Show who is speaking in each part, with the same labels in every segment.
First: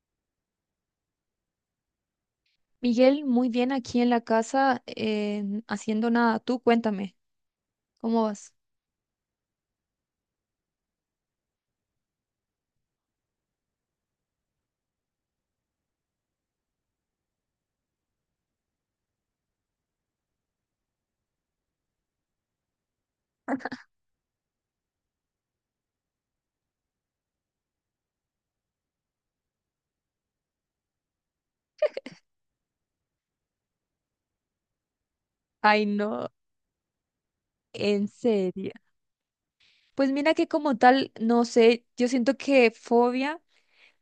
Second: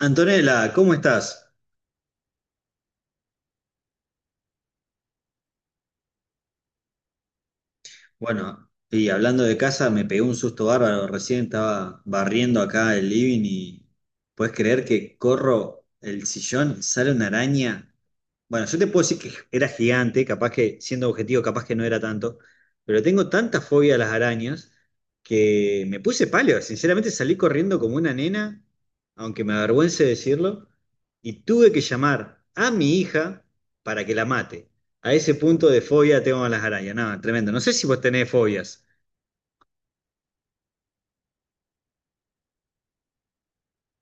Speaker 1: Antonella, ¿cómo estás?
Speaker 2: Miguel, muy bien aquí en la casa, haciendo nada. Tú cuéntame, ¿cómo vas?
Speaker 1: Bueno, y hablando de casa, me pegó un susto bárbaro. Recién estaba barriendo acá el living y puedes creer que corro el sillón, sale una araña. Bueno, yo te puedo decir que era gigante, capaz que, siendo objetivo, capaz que no era tanto, pero tengo tanta fobia a las arañas que me puse pálida. Sinceramente salí corriendo como una nena, aunque me avergüence decirlo, y tuve que llamar a mi hija para que la mate. A ese punto de
Speaker 2: Ay,
Speaker 1: fobia
Speaker 2: no,
Speaker 1: tengo a las arañas. No, tremendo. No sé si vos
Speaker 2: en
Speaker 1: tenés
Speaker 2: serio.
Speaker 1: fobias.
Speaker 2: Pues mira que como tal, no sé, yo siento que fobia.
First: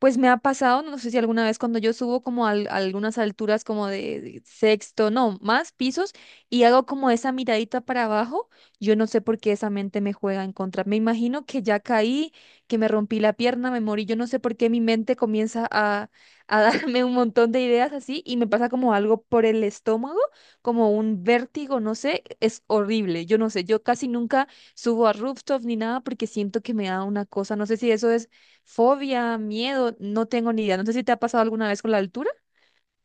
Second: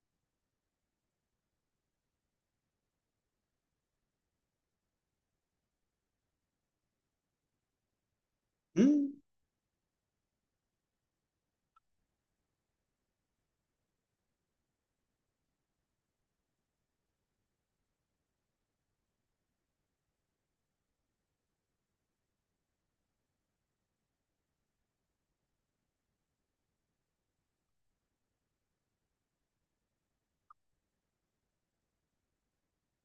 Speaker 2: Pues me ha pasado, no sé si alguna vez cuando yo subo como a algunas alturas como de sexto, no, más pisos y hago como esa miradita para abajo, yo
Speaker 1: ¿Mm?
Speaker 2: no sé por qué esa mente me juega en contra. Me imagino que ya caí, que me rompí la pierna, me morí, yo no sé por qué mi mente comienza a darme un montón de ideas así y me pasa como algo por el estómago, como un vértigo, no sé, es horrible, yo no sé, yo casi nunca subo a rooftop ni nada porque siento que me da una cosa, no sé si eso es fobia, miedo, no tengo ni idea. No sé si te ha pasado alguna vez con la altura.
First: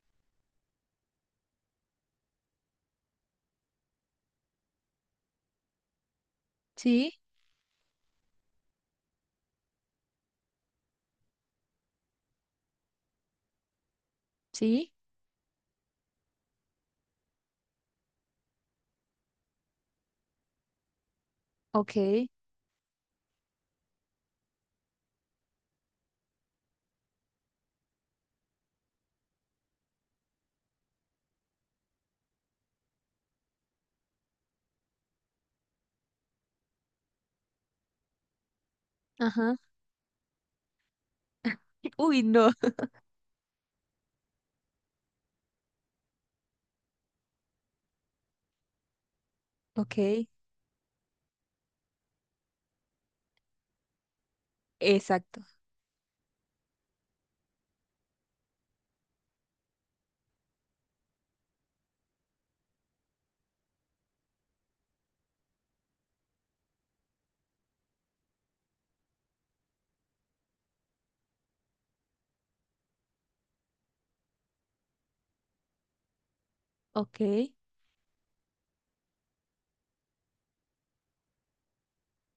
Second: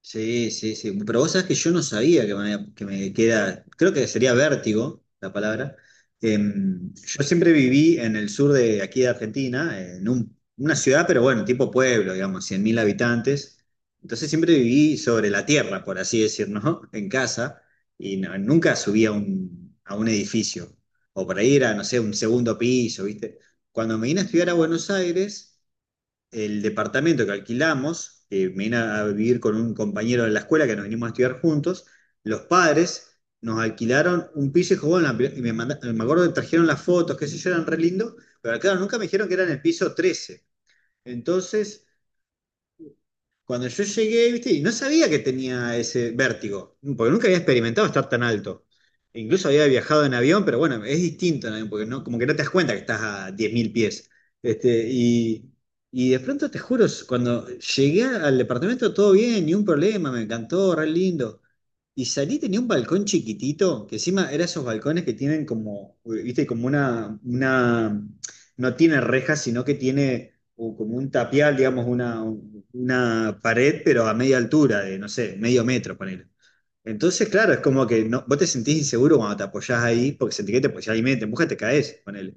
Speaker 1: Sí, sí, sí. Pero vos sabés que yo no sabía que me queda, creo que sería vértigo la palabra.
Speaker 2: Sí,
Speaker 1: Yo siempre viví en el sur de aquí de Argentina, en una ciudad, pero bueno, tipo pueblo, digamos, 100.000 habitantes. Entonces siempre
Speaker 2: sí.
Speaker 1: viví sobre la tierra, por así decir, ¿no? En casa, y nunca subí a un edificio. O por ahí era, no sé, un
Speaker 2: Ok.
Speaker 1: segundo piso, ¿viste? Cuando me vine a estudiar a Buenos Aires, el departamento que alquilamos, que me vine a vivir con un compañero de la escuela que nos vinimos a estudiar juntos, los padres nos alquilaron un piso y dijo, bueno, me acuerdo que trajeron las fotos, qué sé yo, eran re lindo, pero claro, nunca me dijeron que era en
Speaker 2: Ajá.
Speaker 1: el piso 13. Entonces,
Speaker 2: Uy, no.
Speaker 1: cuando yo llegué, viste, y no sabía que tenía ese vértigo, porque nunca había experimentado estar tan alto. Incluso había viajado en
Speaker 2: Ok.
Speaker 1: avión, pero bueno, es distinto en avión, porque no, como que no te das cuenta que estás a 10.000 pies. Este,
Speaker 2: Exacto.
Speaker 1: y de pronto te juro, cuando llegué al departamento todo bien, ni un problema, me encantó, re lindo. Y salí, tenía un balcón chiquitito, que encima era esos balcones que tienen como, viste, como no tiene rejas, sino que tiene o como un tapial, digamos, una pared, pero a media altura, de no sé, medio metro, ponele. Entonces,
Speaker 2: Ok.
Speaker 1: claro, es como que no, vos te sentís inseguro cuando te apoyás ahí, porque sentís que te apoyás ahí, medio te empujas, te caes, ponele.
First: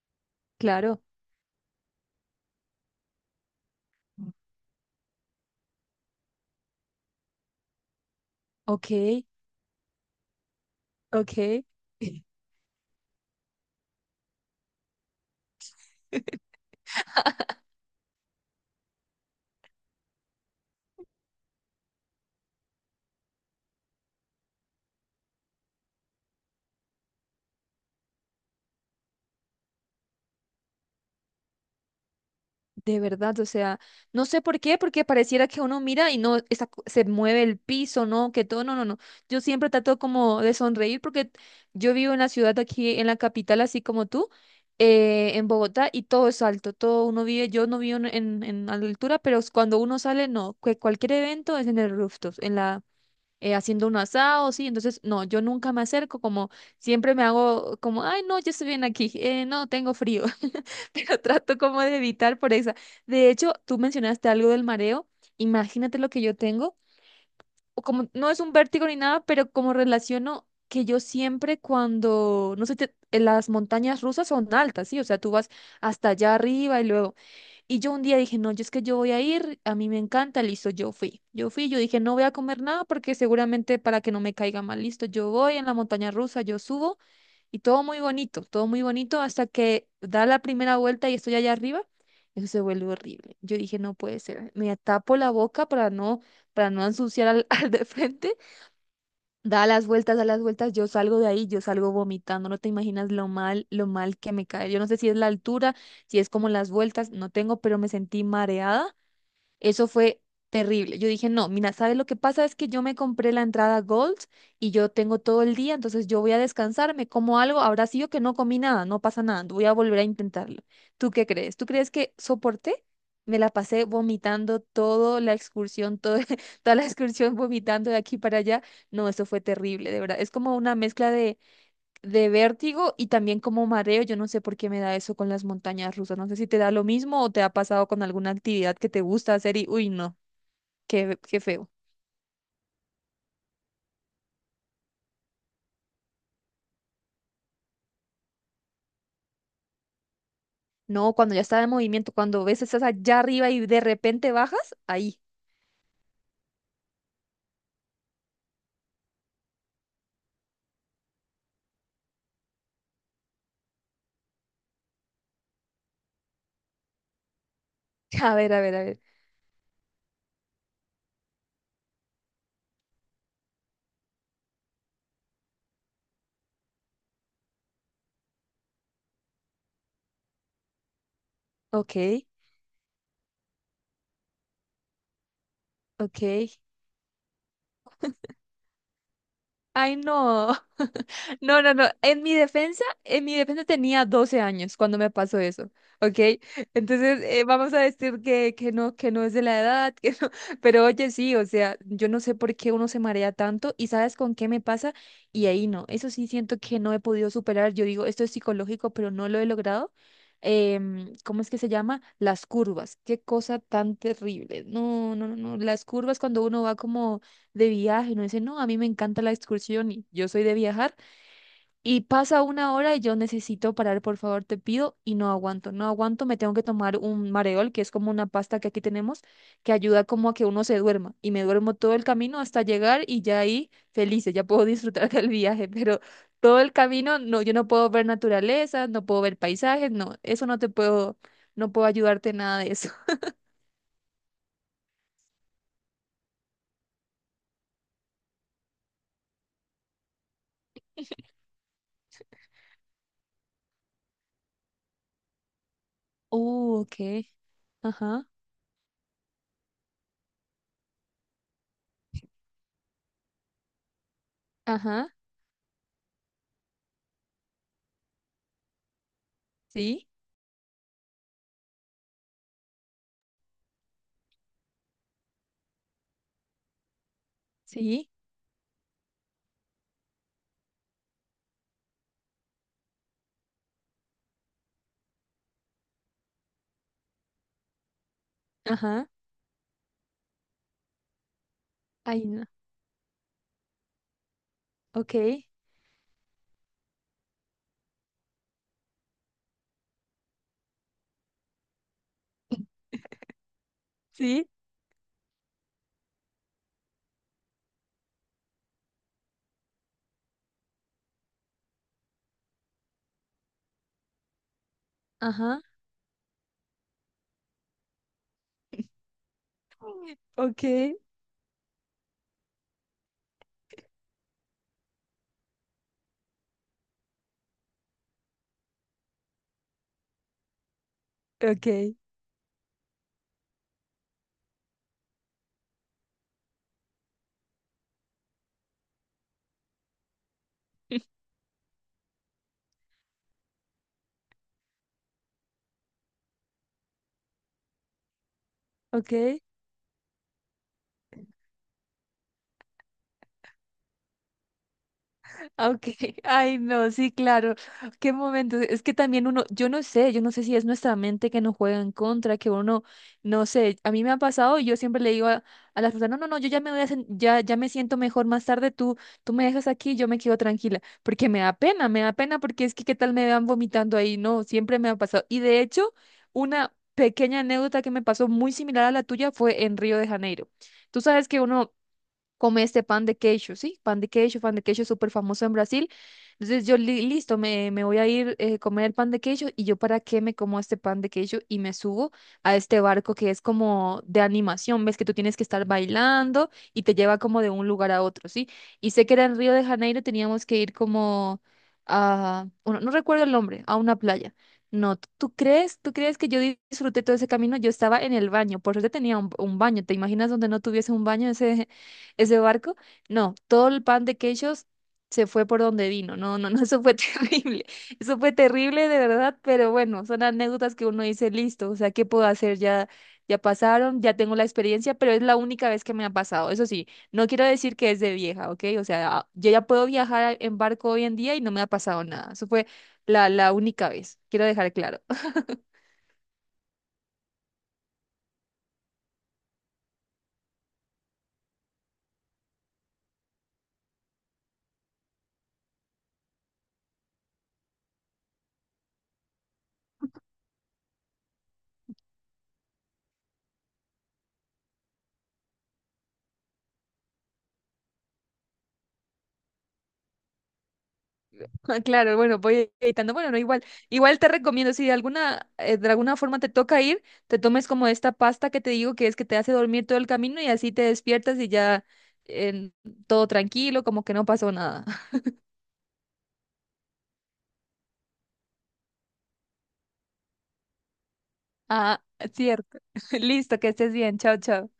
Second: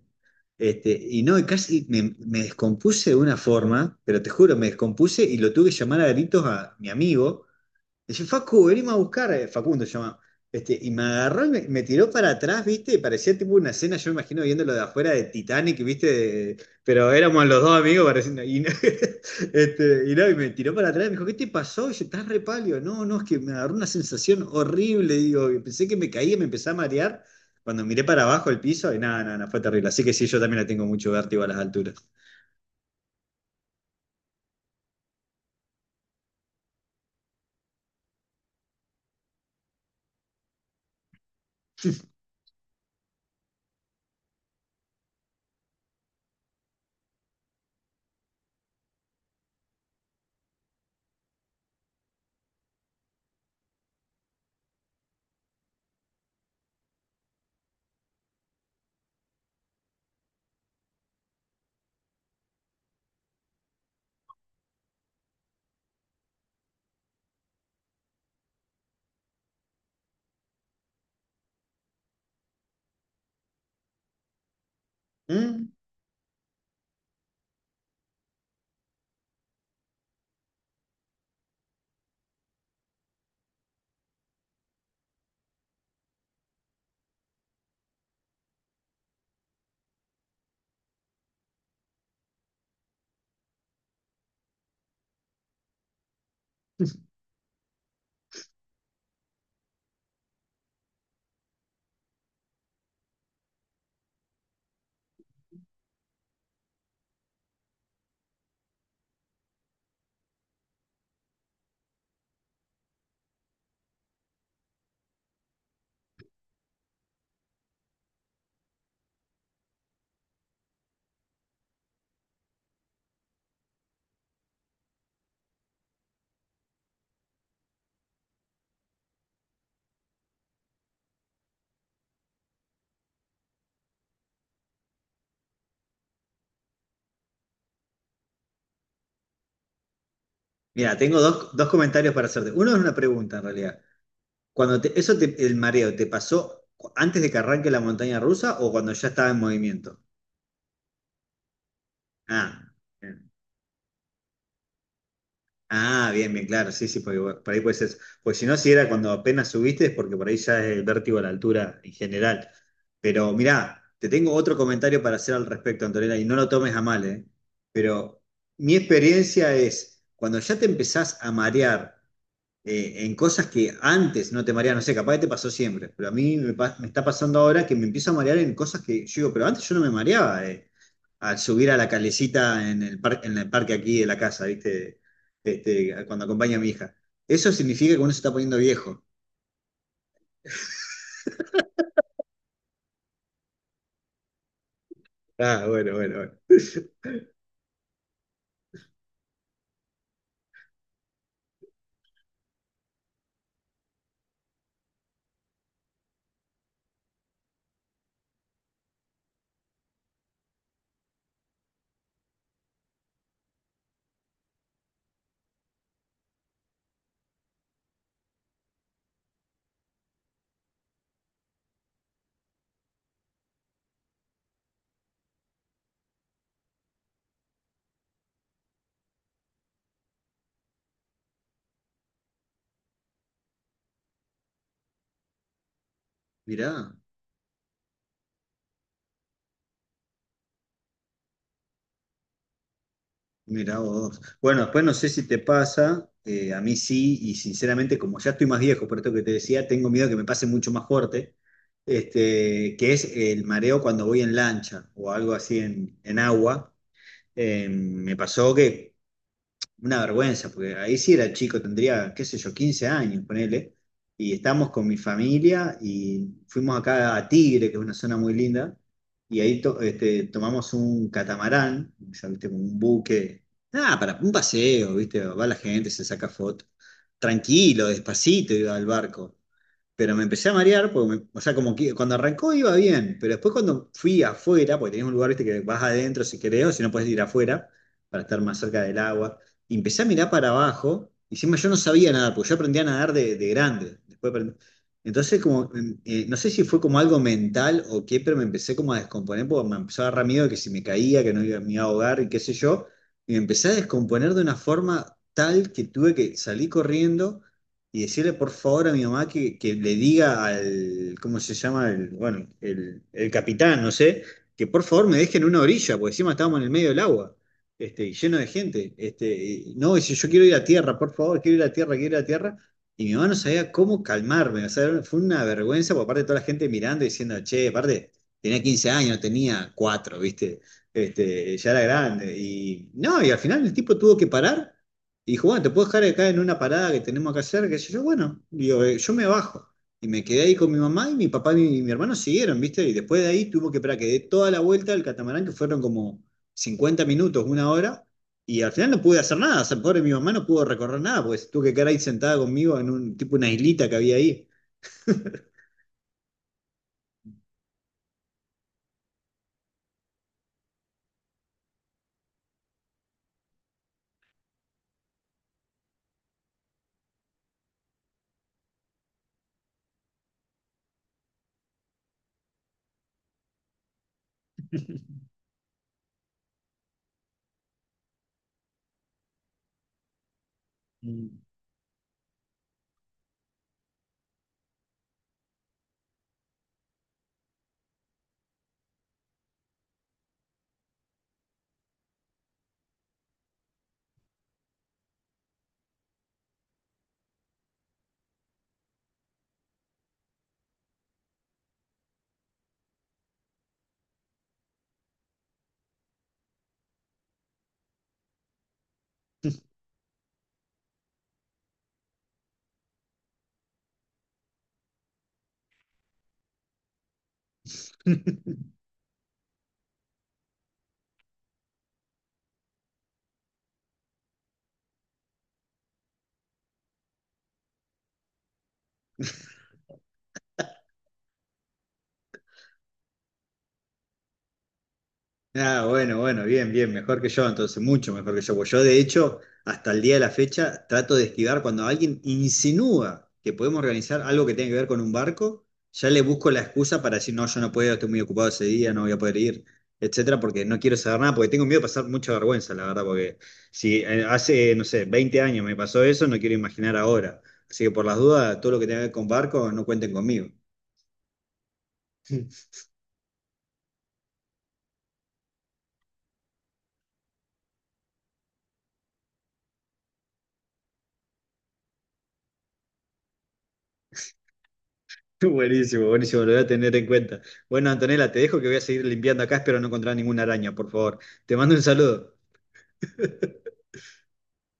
Speaker 1: Este,
Speaker 2: Claro.
Speaker 1: y no, y casi me descompuse de una forma, pero te juro, me descompuse y lo tuve que llamar a gritos a mi amigo. Dice, Facu, venimos
Speaker 2: Ok.
Speaker 1: a buscar, Facundo se llama. Este, y me agarró y me,
Speaker 2: Ok.
Speaker 1: me tiró para atrás, ¿viste? Y parecía tipo una escena, yo me imagino viéndolo de afuera de Titanic, ¿viste? Pero éramos los dos amigos, pareciendo. Y, este, y no, y me tiró para atrás y me dijo, ¿qué te pasó? Y yo, estás re pálido. No, no, es que me agarró una sensación horrible, digo, y pensé que me caía, me empecé a marear. Cuando miré para abajo el piso, y nada, nada, nada, fue terrible. Así que sí, yo también le tengo mucho vértigo a las alturas.
Speaker 2: De verdad, o sea, no sé por qué, porque pareciera que uno mira y no esa se mueve el piso, no, que todo, no, no, no. Yo siempre trato como de sonreír porque yo vivo en la ciudad aquí, en la capital, así como tú, en Bogotá, y todo es alto, todo uno vive, yo no vivo en altura, pero cuando uno sale, no, que cualquier evento es en el rooftop, en la haciendo un asado, sí, entonces no, yo nunca me acerco, como siempre me hago como, ay, no, yo estoy bien aquí, no, tengo frío, pero trato como de evitar por esa. De hecho, tú mencionaste algo del mareo, imagínate lo que yo tengo, o como no es un vértigo ni nada, pero como relaciono que yo siempre cuando, no sé, en las montañas rusas son altas, sí, o sea, tú vas
Speaker 1: Mm.
Speaker 2: hasta allá arriba y luego y yo un día dije, no, yo es que yo voy a ir, a mí me encanta, listo, yo fui. Yo fui, yo dije, no voy a comer nada porque seguramente para que no me caiga mal, listo, yo voy en la montaña rusa, yo subo y todo muy bonito hasta que da la primera vuelta y estoy allá arriba, eso se vuelve horrible. Yo dije, no puede ser, me tapo la boca para no ensuciar al, al de frente. Da las vueltas, yo salgo de ahí, yo salgo vomitando, no te imaginas lo mal que me cae. Yo no sé si es la altura, si es como las vueltas, no tengo, pero me sentí mareada, eso fue terrible. Yo dije, no, mira, ¿sabes lo que pasa? Es que yo me compré la entrada Gold y yo tengo todo el día, entonces yo voy a descansar, me como algo, habrá sido que no comí nada, no pasa nada, voy a volver a intentarlo. ¿Tú qué crees? ¿Tú crees que soporté? Me la pasé vomitando toda la excursión, toda la excursión vomitando de aquí para allá. No, eso fue terrible, de verdad. Es como una mezcla de vértigo y también como mareo. Yo no sé por qué me da eso con las montañas rusas. No sé si te da lo mismo o te ha pasado con alguna actividad que te gusta hacer y, uy, no,
Speaker 1: Mira,
Speaker 2: qué,
Speaker 1: tengo
Speaker 2: qué
Speaker 1: dos
Speaker 2: feo.
Speaker 1: comentarios para hacerte. Uno es una pregunta, en realidad. Cuando el mareo, ¿te pasó antes de que arranque la montaña rusa o cuando ya estaba en movimiento?
Speaker 2: No, cuando ya está en movimiento, cuando
Speaker 1: Ah,
Speaker 2: ves estás allá
Speaker 1: bien.
Speaker 2: arriba y de repente bajas, ahí.
Speaker 1: Ah, bien, bien, claro, sí, sí, porque bueno, por ahí puede ser eso. Porque si no, si era cuando apenas subiste, es porque por ahí ya es el vértigo a la altura en general. Pero mirá, te tengo otro comentario para hacer al respecto, Antonella, y no lo tomes a mal, ¿eh? Pero
Speaker 2: A ver, a ver,
Speaker 1: mi
Speaker 2: a ver.
Speaker 1: experiencia es, cuando ya te empezás a marear en cosas que antes no te mareaba, no sé, capaz que te pasó siempre, pero a mí me está pasando ahora que me empiezo a marear en cosas que yo digo, pero antes yo no me mareaba, al subir a la
Speaker 2: Ok,
Speaker 1: calecita en en el parque aquí de la casa, ¿viste? Este, cuando
Speaker 2: ok.
Speaker 1: acompaña a mi hija. Eso significa que uno se está poniendo viejo.
Speaker 2: Ay, no. No, no, no. En mi defensa tenía 12 años cuando me pasó
Speaker 1: Ah,
Speaker 2: eso,
Speaker 1: bueno, bueno,
Speaker 2: ¿ok?
Speaker 1: bueno.
Speaker 2: Entonces, vamos a decir que no es de la edad, que no. Pero oye, sí, o sea, yo no sé por qué uno se marea tanto y sabes con qué me pasa y ahí no. Eso sí siento que no he podido superar. Yo digo, esto es psicológico, pero no lo he logrado. ¿Cómo es que se llama? Las curvas. Qué cosa tan terrible. No, no, no, no. Las curvas cuando uno va como de viaje, no dice, no, a mí me encanta la excursión y yo soy de viajar. Y pasa una hora y yo necesito parar, por favor, te pido, y no aguanto, no aguanto, me tengo que tomar un mareol, que es como una pasta que aquí tenemos, que ayuda como a que uno se duerma, y me duermo todo el camino hasta llegar y ya ahí felices, ya puedo disfrutar del viaje, pero todo el
Speaker 1: Mirá.
Speaker 2: camino, no, yo no puedo ver naturaleza, no puedo ver paisajes, no, eso no te puedo, no puedo ayudarte en nada de eso.
Speaker 1: Mira vos. Bueno, después no sé si te pasa, a mí sí, y sinceramente, como ya estoy más viejo, por esto que te decía, tengo miedo que me pase mucho más fuerte, este, que es el mareo cuando voy en lancha o algo así en agua.
Speaker 2: Ok,
Speaker 1: Me
Speaker 2: ajá,
Speaker 1: pasó que una vergüenza, porque ahí sí era chico, tendría, qué sé yo, 15 años, ponele. Y estamos con mi
Speaker 2: ajá,
Speaker 1: familia y fuimos acá a Tigre, que es una zona muy linda, y ahí
Speaker 2: sí,
Speaker 1: tomamos un catamarán, ya viste, como un buque, nada, para un paseo, viste, va la gente, se saca foto. Tranquilo,
Speaker 2: sí,
Speaker 1: despacito iba al barco, pero me empecé a marear, porque o sea, como que cuando arrancó iba bien, pero después cuando fui afuera, porque tenés un lugar, viste, que vas adentro si querés, o si no puedes ir afuera, para estar más cerca del
Speaker 2: ajá,
Speaker 1: agua, y empecé a mirar para abajo, y encima yo no sabía
Speaker 2: ay,
Speaker 1: nadar,
Speaker 2: no,
Speaker 1: porque yo aprendí a nadar de grande, después
Speaker 2: ok,
Speaker 1: entonces, como, no sé si fue como algo mental o qué, pero me empecé como a descomponer, porque me empezó a agarrar miedo de que si me caía, que no iba, me iba a ahogar y qué sé yo, y me empecé a descomponer de
Speaker 2: sí,
Speaker 1: una forma tal que tuve que salir corriendo y decirle por favor a mi mamá que le diga al, ¿cómo se llama? El, bueno, el capitán, no sé, que por favor me dejen en una
Speaker 2: ajá.
Speaker 1: orilla, porque encima estábamos en el medio del agua, este, y lleno de gente. Este, y, no, dice, yo quiero ir a
Speaker 2: Ok.
Speaker 1: tierra, por favor, quiero ir a tierra, quiero ir a tierra. Y mi mamá no sabía cómo calmarme, o sea, fue una vergüenza por parte de toda la gente mirando y diciendo, che, aparte, tenía 15 años, no tenía cuatro, ¿viste? Este, ya era
Speaker 2: Ok.
Speaker 1: grande. Y no, y al final el tipo tuvo que parar y dijo, bueno, te puedo dejar acá en una parada que tenemos acá cerca, que yo, bueno, digo, yo me bajo. Y me quedé ahí con mi mamá y mi papá y mi hermano siguieron, ¿viste? Y después de ahí tuvo que esperar que dé toda la vuelta al catamarán, que fueron como 50 minutos, una hora. Y al final no
Speaker 2: Ok,
Speaker 1: pude hacer nada. O sea, pobre mi mamá no pudo recorrer nada, pues tuvo que quedar ahí sentada conmigo en un tipo una islita que había ahí.
Speaker 2: ok, ay no, sí, claro, qué momento, es que también uno, yo no sé si es nuestra mente que nos juega en contra, que uno, no sé, a mí me ha pasado y yo siempre le digo a las personas, no, no, no, yo ya me voy a, ya, ya me siento mejor más tarde, tú me dejas aquí, yo me quedo tranquila, porque me da pena porque es que qué tal me vean vomitando ahí, no, siempre me ha pasado, y de hecho, una pequeña anécdota que me pasó muy similar a la tuya fue en Río de Janeiro, tú sabes
Speaker 1: Mm.
Speaker 2: que uno come este pan de queijo, ¿sí? Pan de queijo es súper famoso en Brasil. Entonces yo, listo, me voy a ir a comer el pan de queijo y yo para qué me como este pan de queijo y me subo a este barco que es como de animación, ves que tú tienes que estar bailando y te lleva como de un lugar a otro, ¿sí? Y sé que era en Río de Janeiro, teníamos que ir como a, bueno, no recuerdo el nombre, a una playa. No, ¿tú crees? ¿Tú crees que yo disfruté todo ese camino? Yo estaba en el baño, por suerte tenía un baño. ¿Te imaginas donde no tuviese un baño? Ese barco. No, todo el pan de quechos se fue por donde vino. No, no, no, eso fue terrible. Eso fue terrible de verdad, pero bueno, son anécdotas que uno dice, listo, o sea, ¿qué puedo hacer? Ya, ya pasaron, ya tengo la experiencia, pero es la única vez que me ha pasado. Eso sí, no quiero decir que es de vieja, ¿ok? O sea, yo ya puedo viajar en barco hoy en día y no me ha pasado nada. Eso fue la, la única vez, quiero dejar claro.
Speaker 1: Ah, bueno, bueno, bien, bien, mejor que yo, entonces, mucho mejor que yo. Pues yo, de hecho, hasta el día de la fecha, trato de esquivar cuando alguien insinúa que podemos organizar algo que tenga que ver con un barco, ya le busco la excusa para decir, no, yo no puedo, estoy muy ocupado ese día, no voy a poder ir, etcétera, porque no quiero saber nada, porque tengo miedo de pasar mucha vergüenza, la verdad, porque si hace, no sé, 20 años me pasó eso, no quiero imaginar ahora. Así que por las dudas, todo lo que tenga que ver con barco, no cuenten conmigo.
Speaker 2: Ah, claro, bueno, voy editando. Bueno, no, igual, igual te recomiendo, si de alguna, de alguna forma te toca ir, te tomes como esta pasta que te digo que es que te hace dormir todo el camino y así te despiertas y ya en todo tranquilo, como que no pasó nada.
Speaker 1: Buenísimo, buenísimo, lo voy a tener en cuenta. Bueno, Antonella, te dejo que voy a seguir limpiando acá, espero no encontrar ninguna araña, por favor. Te mando un
Speaker 2: Ah,
Speaker 1: saludo.
Speaker 2: cierto. Listo, que estés bien. Chao, chao.